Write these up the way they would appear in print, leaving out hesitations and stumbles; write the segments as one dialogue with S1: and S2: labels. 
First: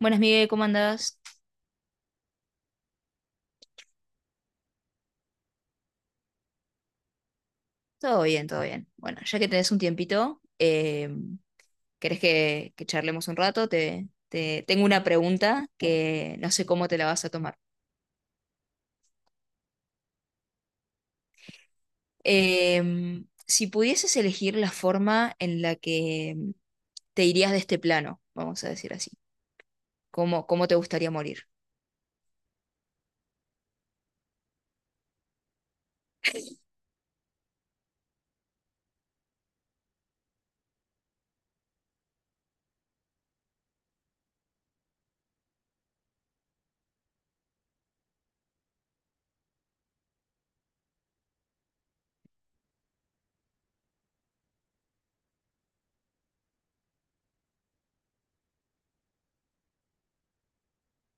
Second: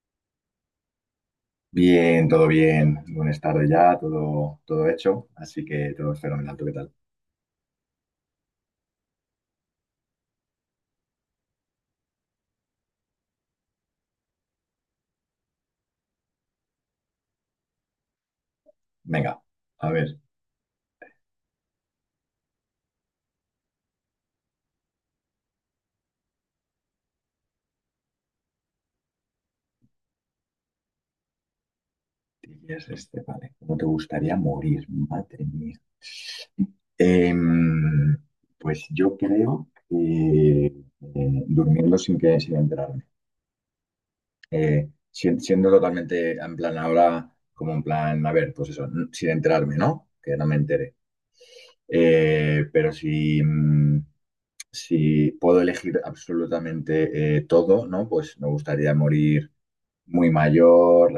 S1: Buenas, Miguel, ¿cómo andás?
S2: Bien, todo bien. Buenas tardes ya, todo, todo hecho. Así que todo es fenomenal. ¿Tú qué tal?
S1: Todo bien, todo bien. Bueno, ya que tenés un tiempito, ¿querés que charlemos un rato? Tengo una pregunta que no sé cómo te la vas a tomar.
S2: Venga, a ver.
S1: Si pudieses elegir la forma en la que te irías de este plano, vamos a decir así, ¿cómo, cómo te gustaría morir?
S2: Tienes este, vale. ¿Cómo te gustaría morir? Madre mía. Em, pues yo creo que durmiendo sin enterarme. Siendo totalmente en plan ahora, como en plan, a ver, pues eso, sin enterarme, ¿no? Que no me entere. Pero si puedo elegir absolutamente todo, ¿no? Pues me gustaría morir muy mayor,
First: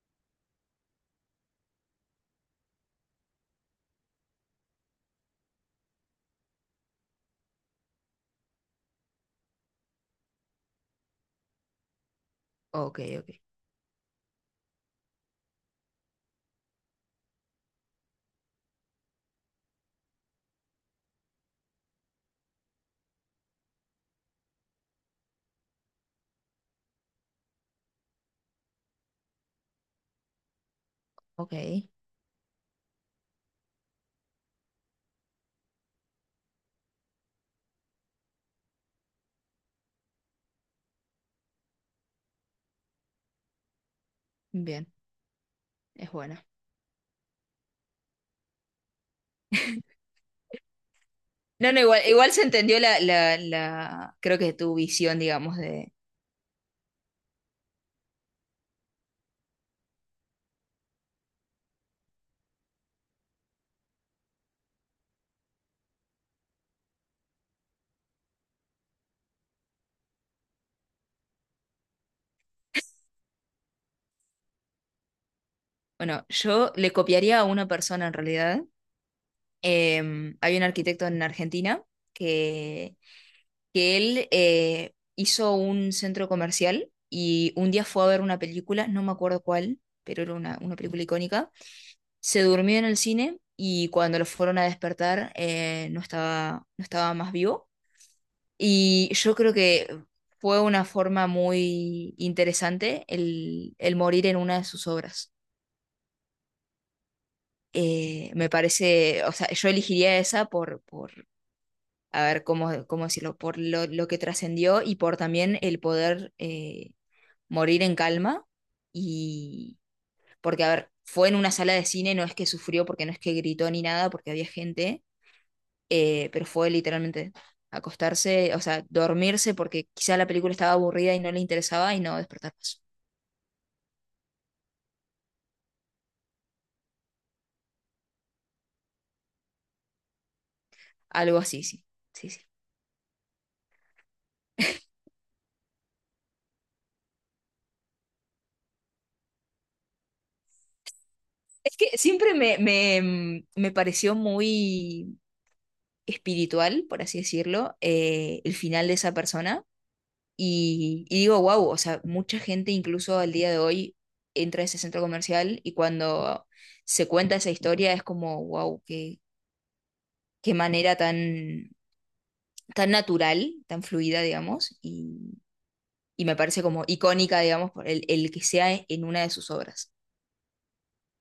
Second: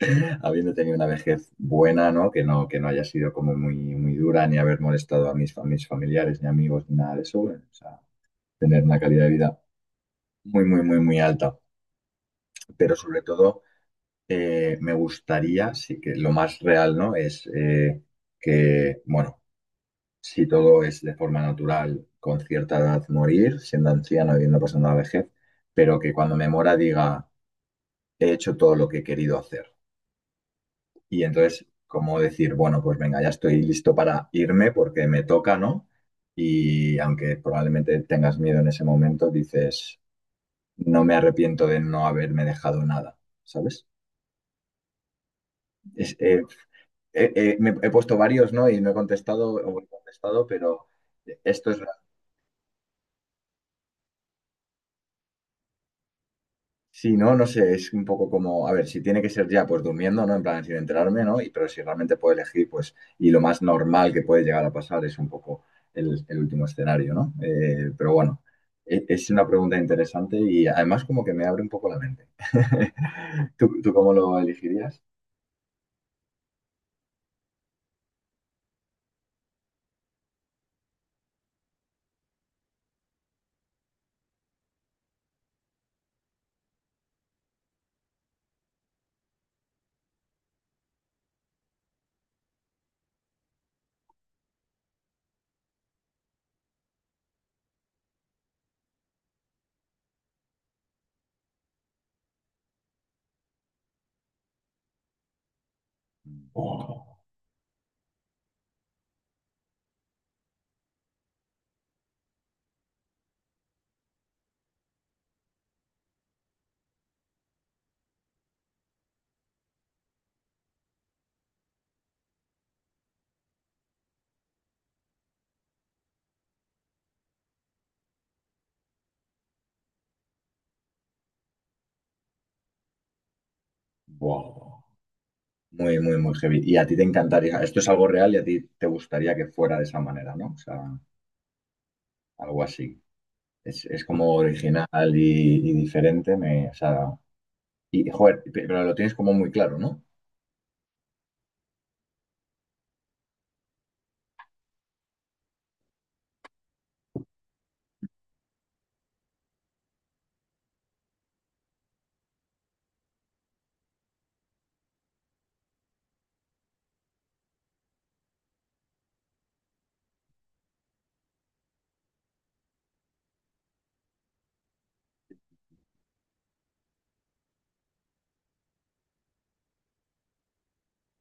S2: habiendo tenido una vejez buena, ¿no? Que no haya sido como muy, muy dura, ni haber molestado a mis familiares, ni amigos, ni nada de eso. Bueno, o sea, tener una calidad de vida muy, muy, muy, muy alta. Pero
S1: Ok,
S2: sobre
S1: ok,
S2: todo, me gustaría, sí que lo más real, ¿no? Es que, bueno, si todo es de forma natural, con cierta edad morir, siendo anciano, habiendo pasando la vejez, pero que cuando me muera diga, he hecho todo lo que he querido hacer. Y
S1: ok,
S2: entonces, como decir, bueno, pues venga, ya estoy listo para irme porque me toca, ¿no? Y aunque probablemente tengas miedo en ese momento, dices, no me arrepiento de no haberme dejado nada, ¿sabes?
S1: bien, es
S2: Es- eh,
S1: buena.
S2: Me he puesto varios, ¿no? Y no he contestado, o he contestado, pero esto
S1: No,
S2: es.
S1: no, igual, igual se entendió la, creo que tu visión, digamos, de...
S2: Sí, no, no sé, es un poco como, a ver, si tiene que ser ya, pues durmiendo, ¿no? En plan, sin enterarme, ¿no? Pero si realmente puedo elegir, pues, y lo más normal que puede llegar a pasar es un poco el último escenario, ¿no? Pero bueno, es una pregunta interesante y además como que me abre un poco la mente. ¿Tú cómo lo elegirías?
S1: Bueno, yo le copiaría a una persona en realidad. Hay un arquitecto en Argentina que, que él hizo un centro comercial y un día fue a ver una película, no me acuerdo cuál, pero era una película icónica. Se durmió en el cine y cuando lo fueron a despertar, no estaba, no estaba más vivo. Y yo creo que fue una forma muy interesante el morir en una de sus obras.
S2: Wow,
S1: Me parece, o sea, yo elegiría esa a ver cómo, cómo decirlo, por lo que trascendió y por también el poder morir en calma. Y porque, a ver, fue en una sala de cine, no es que sufrió, porque no es que gritó ni nada, porque había gente, pero fue literalmente acostarse, o sea, dormirse porque quizá la película estaba aburrida y no le interesaba y no despertar más.
S2: wow. Muy, muy, muy heavy. Y a ti te encantaría, esto es algo real y a ti te gustaría que fuera de esa manera, ¿no? O sea,
S1: Algo así, sí. Sí, sí.
S2: algo así. Es como original y diferente, o sea, y joder, pero lo tienes como muy claro, ¿no?
S1: Es que siempre me pareció muy espiritual, por así decirlo, el final de esa persona. Y digo, wow, o sea, mucha gente incluso al día de hoy entra a ese centro comercial y cuando se cuenta esa historia es como, wow, qué, qué manera tan, tan natural, tan fluida, digamos, y me parece como icónica, digamos, por el que sea e, en una de sus obras.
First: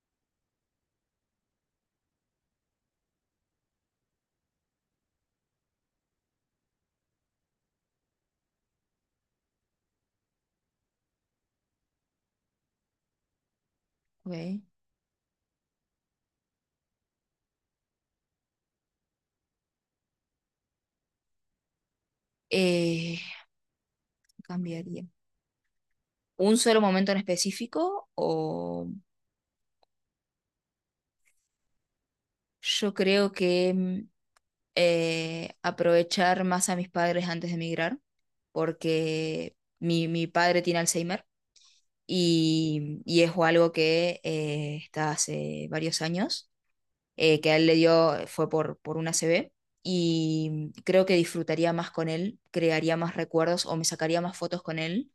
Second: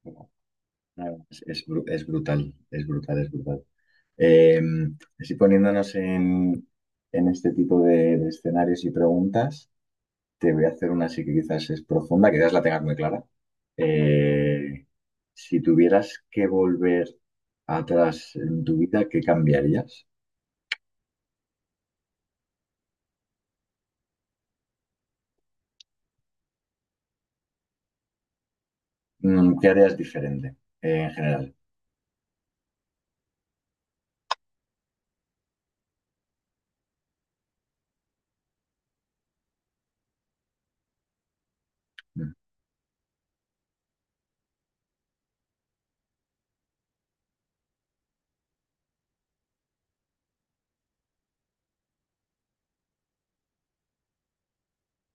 S2: Como, nada, es brutal, es brutal, es brutal. Eh, Así poniéndonos en, este tipo de escenarios y preguntas, te voy a hacer una así que quizás es profunda, quizás la tengas muy clara.
S1: Ok.
S2: Eh, si tuvieras que volver atrás en tu vida, ¿qué cambiarías?
S1: Eh, Cambiaría. ¿Un solo momento en específico? O
S2: ¿Qué harías diferente, en general?
S1: yo creo que aprovechar más a mis padres antes de emigrar, porque mi padre tiene Alzheimer
S2: Mm.
S1: y es algo que está hace varios años, que a él le dio, fue por una CB, y creo que disfrutaría más con él, crearía más recuerdos o me sacaría más fotos con él,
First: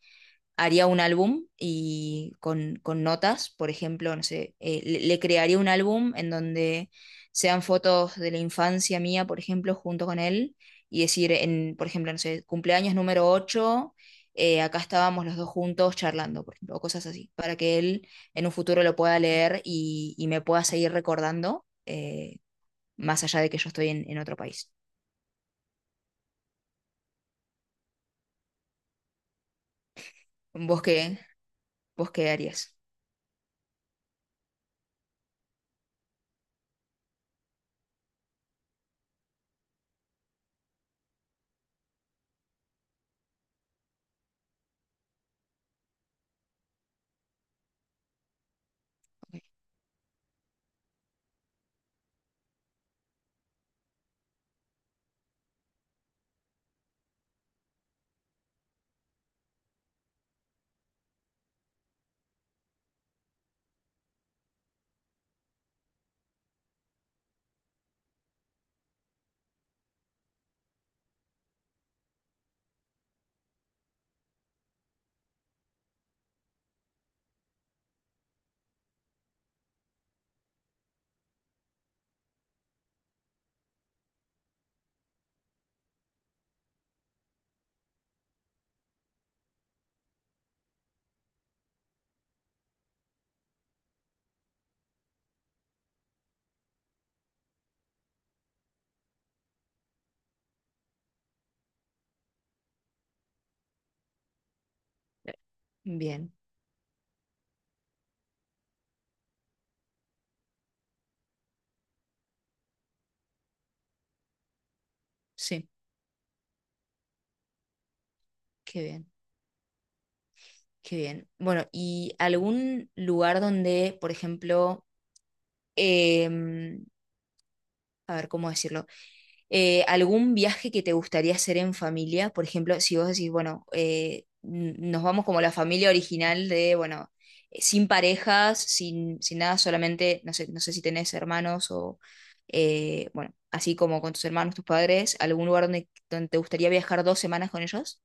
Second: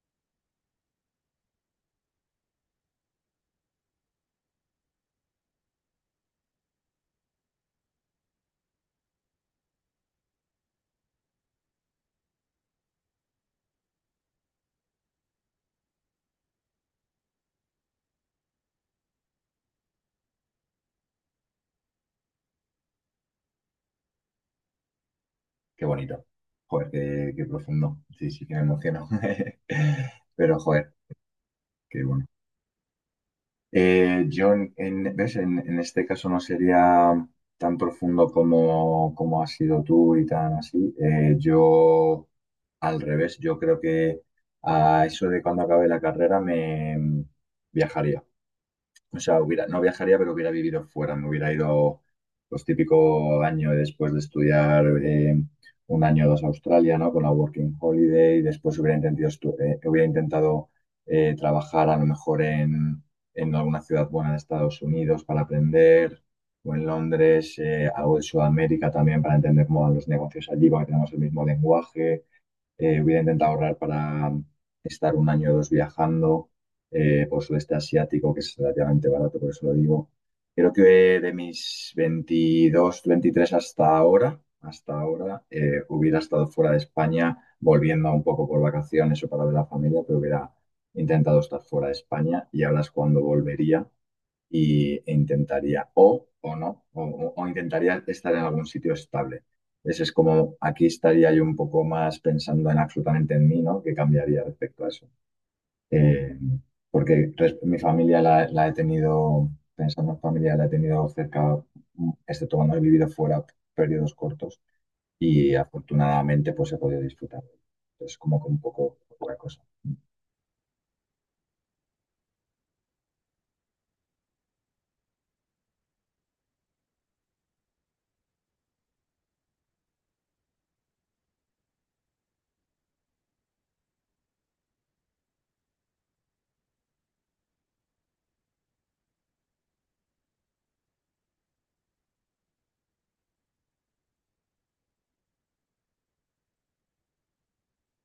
S1: haría un álbum y con notas, por ejemplo, no sé, le crearía un álbum en donde sean fotos de la infancia mía, por ejemplo, junto con él, y decir, en, por ejemplo, no sé, cumpleaños número ocho, acá estábamos los dos juntos charlando, por ejemplo, o cosas así, para que él en un futuro lo pueda leer y me pueda seguir recordando, más allá de que yo estoy en otro país.
S2: Qué bonito. Joder, qué profundo. Sí, sí que me emociono. Pero
S1: ¿Vos
S2: joder,
S1: qué,
S2: qué
S1: vos
S2: bueno.
S1: qué harías?
S2: Yo, ¿ves? En este caso no sería tan profundo como has sido tú y tan así. Yo, al revés, yo creo que a eso de cuando acabe la carrera me viajaría. O sea,
S1: Ok.
S2: hubiera, no viajaría, pero hubiera vivido fuera. Me hubiera ido los típico año después de estudiar un año o dos a Australia, ¿no? Con la Working Holiday. Después hubiera intentado trabajar a lo mejor en alguna ciudad buena de Estados Unidos para aprender, o en Londres, algo de Sudamérica también para entender cómo van los negocios allí, porque tenemos el mismo lenguaje. Hubiera intentado ahorrar para estar un año o dos viajando por sudeste asiático, que es relativamente barato, por eso lo digo. Creo que de mis 22 23 hasta ahora, hubiera estado fuera de España, volviendo un poco por vacaciones o para ver a la familia, pero hubiera intentado estar fuera de España y ahora es cuando volvería e intentaría, o no, o intentaría estar en algún sitio estable. Ese es como, aquí estaría yo un poco más pensando en absolutamente en mí, ¿no? ¿Qué cambiaría respecto a eso?
S1: Bien,
S2: Eh, Porque mi familia la he tenido, pensando en familia, la he tenido cerca, excepto cuando he vivido fuera periodos cortos y
S1: sí,
S2: afortunadamente pues he podido disfrutar. Es como que un
S1: qué
S2: poco,
S1: bien.
S2: poca cosa.
S1: Qué bien. Bueno, ¿y algún lugar donde, por ejemplo, em, a ver, ¿cómo decirlo? ¿Algún viaje que te gustaría hacer en familia? Por ejemplo, si vos decís, bueno, nos vamos como la familia original de, bueno, sin parejas, sin, sin nada, solamente, no sé, no sé si tenés hermanos o, bueno, así como con tus hermanos, tus padres, ¿algún lugar donde, donde te gustaría viajar dos semanas con ellos?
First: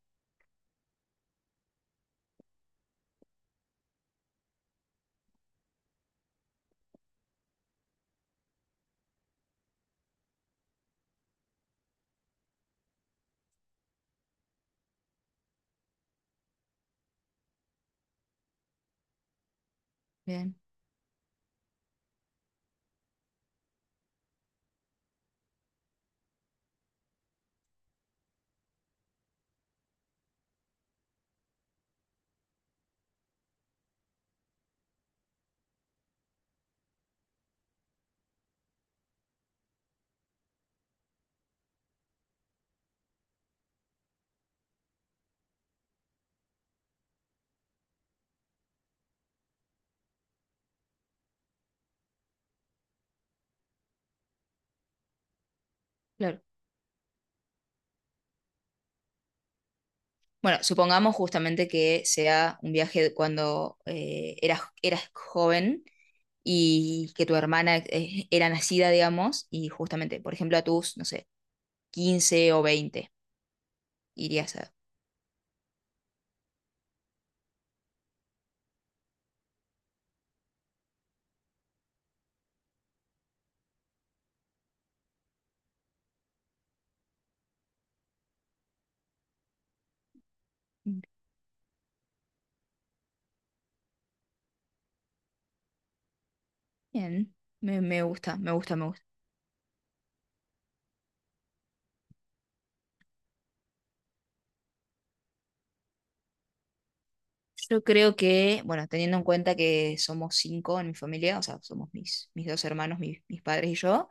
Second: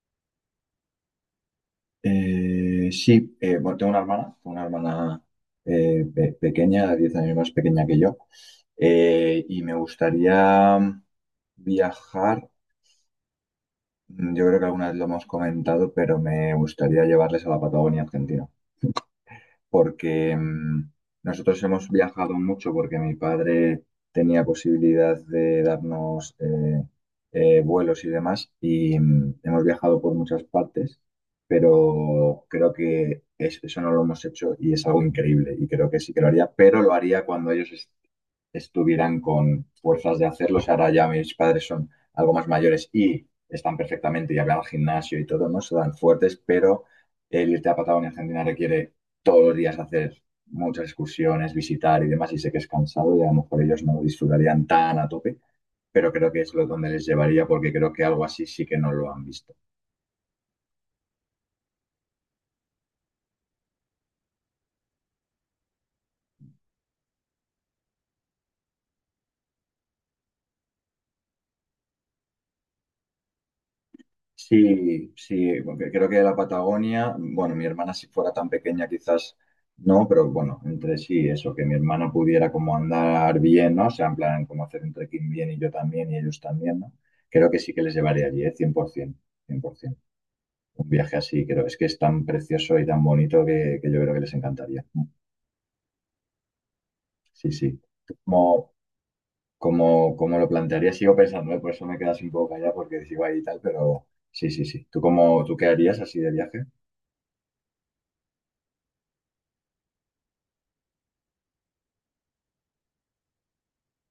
S2: Sí, bueno, tengo una hermana pequeña, 10 años más pequeña que yo, y me gustaría viajar, yo creo que alguna vez lo hemos comentado, pero me gustaría llevarles a la Patagonia Argentina porque
S1: Bien,
S2: nosotros hemos viajado mucho porque mi padre tenía posibilidad de darnos vuelos y demás y hemos viajado por muchas partes, pero creo que eso no lo hemos hecho y es algo increíble y creo que sí que lo haría, pero lo haría cuando ellos estuvieran con fuerzas de hacerlo. O sea, ahora ya mis padres son algo más mayores y están perfectamente, ya van al gimnasio y todo, no se dan fuertes, pero el irte a Patagonia, Argentina requiere todos los días hacer muchas excursiones, visitar y demás, y sé que es cansado y a lo mejor ellos no lo disfrutarían tan a tope, pero creo que
S1: claro.
S2: es lo donde les llevaría porque creo que algo así sí que no lo han visto.
S1: Bueno, supongamos justamente que sea un viaje cuando eras joven y que tu hermana era nacida, digamos, y justamente, por ejemplo, a tus, no sé, 15 o 20 irías a...
S2: Sí, sí, porque creo que la Patagonia, bueno, mi hermana si fuera tan pequeña quizás no, pero bueno, entre sí, eso, que mi hermana pudiera como andar bien, ¿no? O sea, en plan, como hacer un trekking bien y yo también y ellos también, ¿no? Creo que sí que les llevaría allí, ¿eh? Cien por 100%. Un viaje así, creo. Es que es tan precioso y tan bonito que yo creo que les encantaría.
S1: Bien,
S2: Sí, sí.
S1: me gusta, me
S2: Como,
S1: gusta, me gusta.
S2: como lo plantearía, sigo pensando, ¿eh? Por eso me quedas un poco callada porque sigo ahí y tal, pero sí, sí, sí. ¿Tú qué harías así de viaje?
S1: Yo creo que, bueno, teniendo en cuenta que somos cinco en mi familia, o sea, somos mis dos hermanos, mis padres y yo.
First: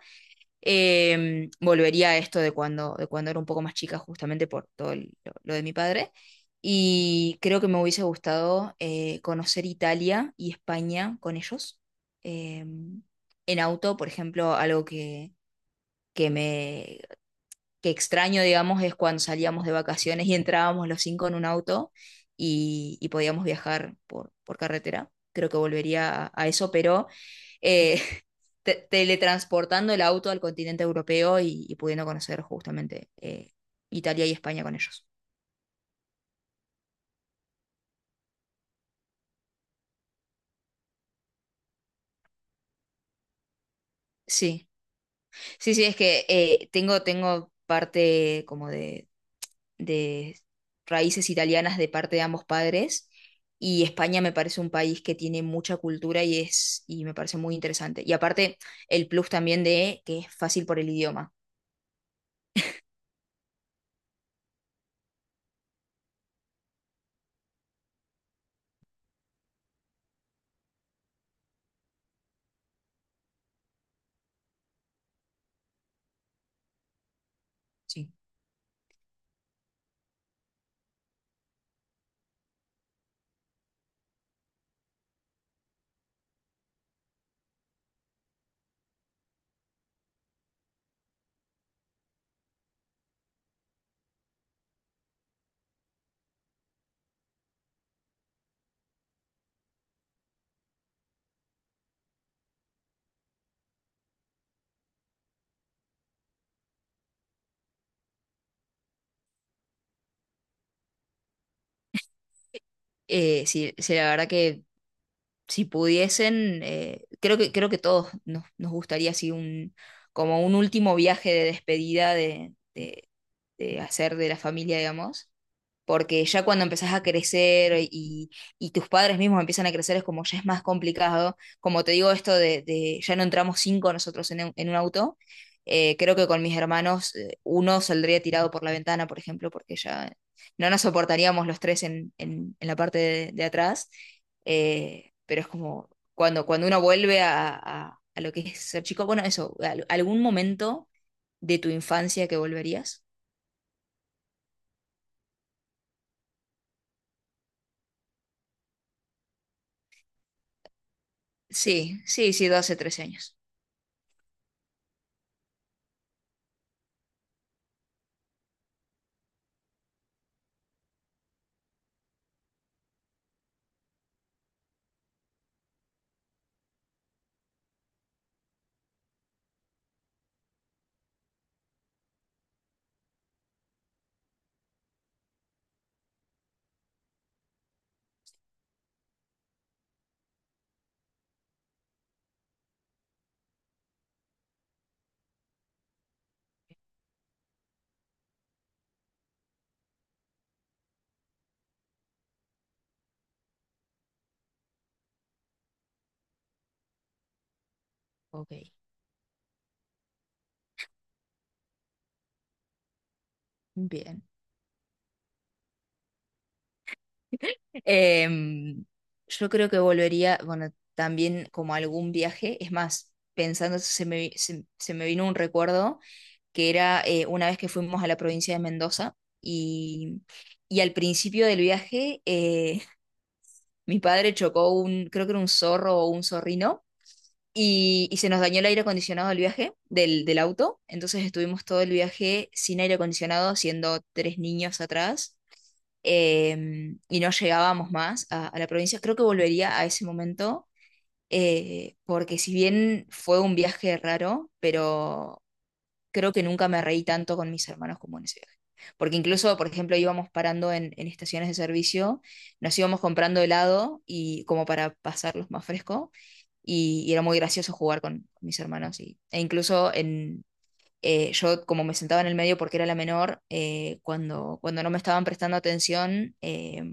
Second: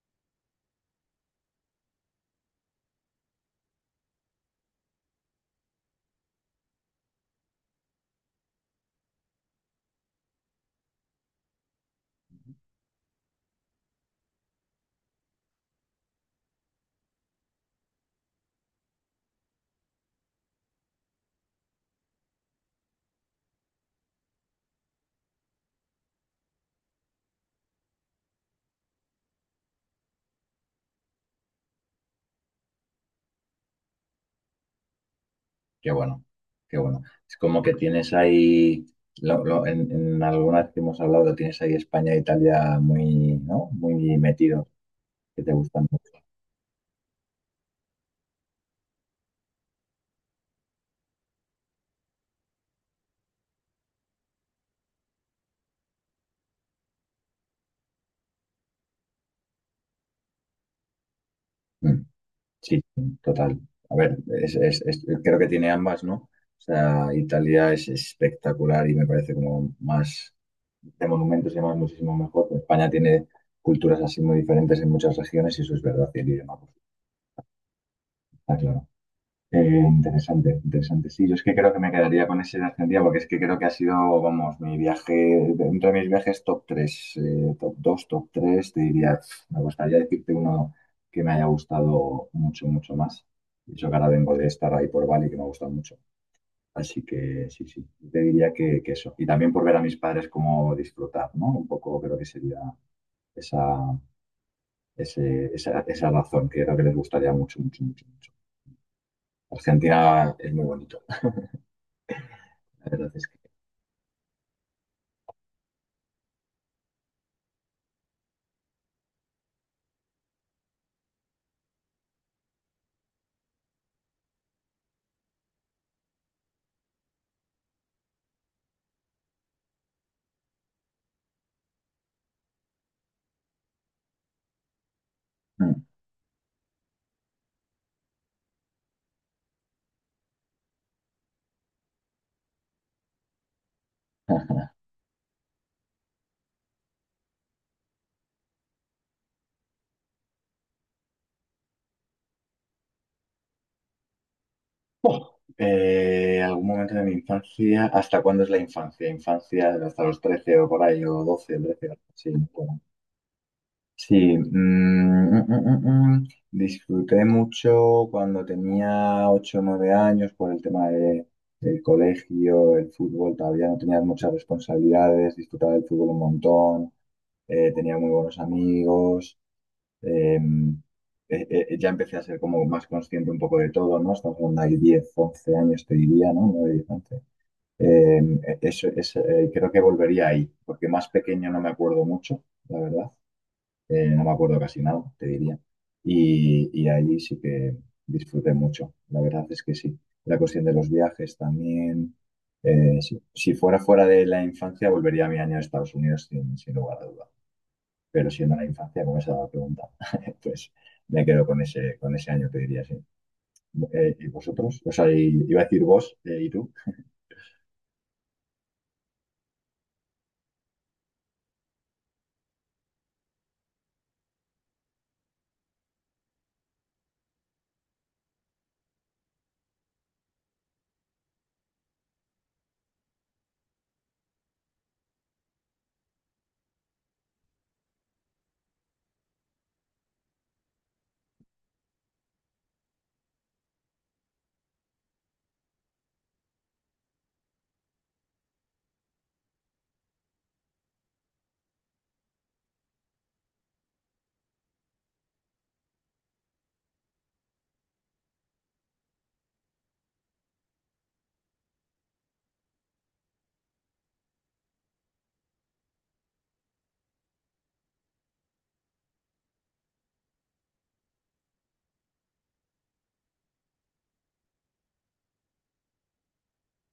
S1: Volvería a esto de cuando era un poco más chica, justamente por todo lo de mi padre. Y creo que me hubiese gustado conocer Italia y España con ellos. Em, en auto, por ejemplo, algo que me que extraño, digamos, es cuando salíamos de vacaciones y entrábamos los cinco en un auto y podíamos viajar por carretera. Creo que volvería a eso, pero eh, teletransportando el auto al continente europeo y pudiendo conocer justamente Italia y España con ellos.
S2: Qué bueno, qué bueno. Es como que tienes ahí, en alguna vez que hemos hablado, tienes ahí España e Italia muy, ¿no? Muy metidos,
S1: Sí,
S2: que te
S1: sí, sí,
S2: gustan
S1: es
S2: mucho.
S1: que tengo parte como de raíces italianas de parte de ambos padres. Y España me parece un país que tiene mucha cultura y es, y me parece muy interesante. Y aparte, el plus también de que es fácil por el idioma.
S2: Mm. Sí, total. A ver, creo que tiene ambas, ¿no? O sea, Italia es espectacular y me parece como más de monumentos y demás muchísimo mejor. España tiene culturas así muy diferentes en muchas regiones y eso es verdad y el idioma, pues,
S1: Sí.
S2: está claro. Eh, Interesante, interesante. Sí, yo es que creo que me quedaría con ese de Argentina porque es que creo que ha sido, vamos, mi viaje, dentro de mis viajes top 3 top 2 top 3 te diría, pf, me gustaría decirte uno que me haya gustado mucho, mucho más. Y eso que ahora vengo de estar ahí por Bali, que me ha gustado mucho. Así que sí, sí, te diría que, eso. Y también por ver a mis padres cómo disfrutar, ¿no? Un poco creo que sería esa, esa razón que creo que les gustaría mucho, mucho, mucho, mucho. Argentina es muy bonito. La verdad es.
S1: Sí, sí, la verdad que si pudiesen, creo que todos nos, nos gustaría así un, como un último viaje de despedida de hacer de la familia, digamos. Porque ya cuando empezás a crecer y tus padres mismos empiezan a crecer es como ya es más complicado. Como te digo esto de ya no entramos cinco nosotros en un auto,
S2: Mm.
S1: creo que con mis hermanos uno saldría tirado por la ventana, por ejemplo, porque ya no nos soportaríamos los tres en la parte de atrás, pero es como cuando, cuando uno vuelve a lo que es ser chico, bueno, eso, algún momento de tu infancia que volverías.
S2: Algún momento de mi infancia, ¿hasta cuándo es la infancia? Infancia hasta los 13 o por ahí, o 12 13
S1: Sí,
S2: sí,
S1: sí, sí, 12,
S2: bueno.
S1: 13 años.
S2: Sí, mm, mm, mm, mm, mm. Disfruté mucho cuando tenía 8 o 9 años por el tema del colegio, el fútbol, todavía no tenía muchas responsabilidades, disfrutaba del fútbol un montón, tenía muy buenos amigos. Em, ya empecé a ser como más consciente un poco de todo, ¿no? Estamos hablando de 10, 11 años, te diría, ¿no? 9, 10, 11. Eso es, creo que volvería ahí, porque más pequeño no me acuerdo mucho, la verdad. No me acuerdo casi nada, te diría. Y ahí sí que disfruté mucho, la verdad es que sí. La cuestión de los viajes también. Sí. Si, fuera de la infancia, volvería a mi año de Estados Unidos sin lugar a dudas, pero
S1: Ok.
S2: siendo la infancia, como esa pregunta, pues me quedo con ese año, te diría, sí.
S1: Bien.
S2: ¿Y vosotros? O sea, iba a decir vos y tú.
S1: Em, yo creo que volvería, bueno, también como algún viaje. Es más, pensando, eso, se me vino un recuerdo que era una vez que fuimos a la provincia de Mendoza y al principio del viaje mi padre chocó un, creo que era un zorro o un zorrino. Y se nos dañó el aire acondicionado del viaje, del auto. Entonces estuvimos todo el viaje sin aire acondicionado, siendo tres niños atrás. Y no llegábamos más a la provincia. Creo que volvería a ese momento, porque si bien fue un viaje raro, pero creo que nunca me reí tanto con mis hermanos como en ese viaje. Porque incluso, por ejemplo, íbamos parando en estaciones de servicio, nos íbamos comprando helado y como para pasarlos más fresco, y era muy gracioso jugar con mis hermanos. E incluso en, yo como me sentaba en el medio porque era la menor, cuando, cuando no me estaban prestando atención,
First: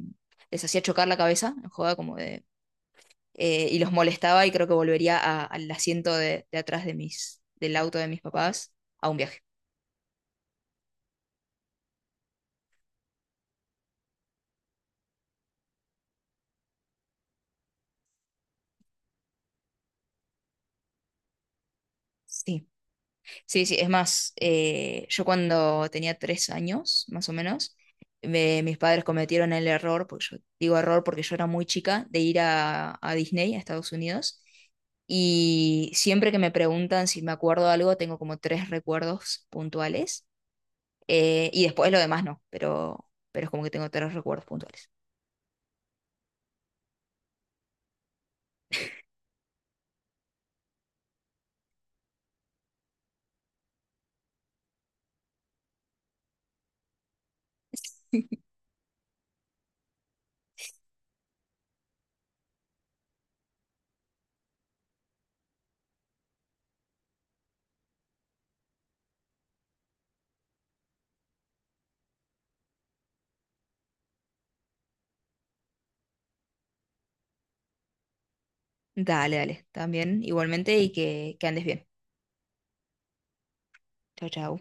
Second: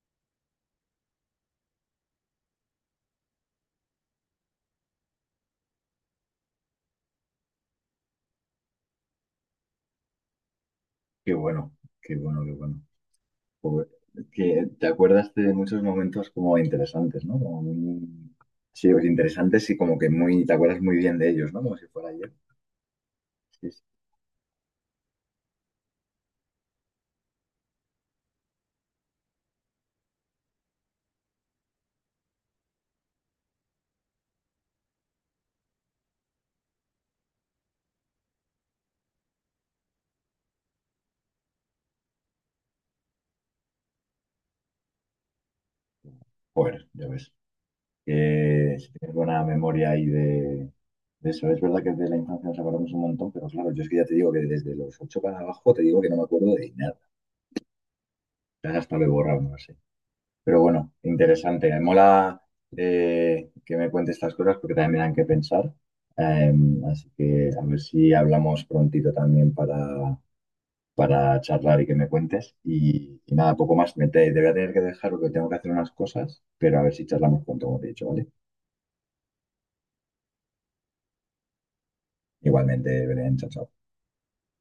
S1: les hacía chocar la cabeza, en joda, como de, y los molestaba y creo que volvería al asiento de atrás de del auto de mis papás a un viaje.
S2: Qué bueno, qué bueno, qué bueno. Joder, que te acuerdas de muchos momentos como interesantes, ¿no? Como muy... Sí, pues, interesantes y como que muy, te acuerdas muy bien de ellos, ¿no? Como si fuera ayer.
S1: Sí. Sí,
S2: Sí,
S1: sí,
S2: sí.
S1: es más, yo cuando tenía tres años, más o menos, mis padres cometieron el error, porque yo digo error porque yo era muy chica, de ir a Disney, a Estados Unidos, y siempre que me preguntan si me acuerdo de algo, tengo como tres recuerdos puntuales, y después lo demás no, pero es como que tengo tres recuerdos puntuales.
S2: Joder, ya ves. Que si tienes buena memoria ahí de eso. Es verdad que de la infancia nos acordamos un montón, pero claro, yo es que ya te digo que desde los 8 para abajo te digo que no me acuerdo de nada. Ya hasta lo he borrado, no lo sé. Pero bueno, interesante. Me mola que me cuentes estas cosas porque también me dan que pensar. Eh, Así que a ver si hablamos prontito también para charlar y que me cuentes. Y nada, poco más. Te voy a tener que dejar porque tengo que hacer unas cosas, pero a ver si charlamos pronto, como te he dicho, ¿vale?
S1: Dale, dale, también igualmente y que andes bien.
S2: Igualmente, Belén, chao, chao.
S1: Chao, chao.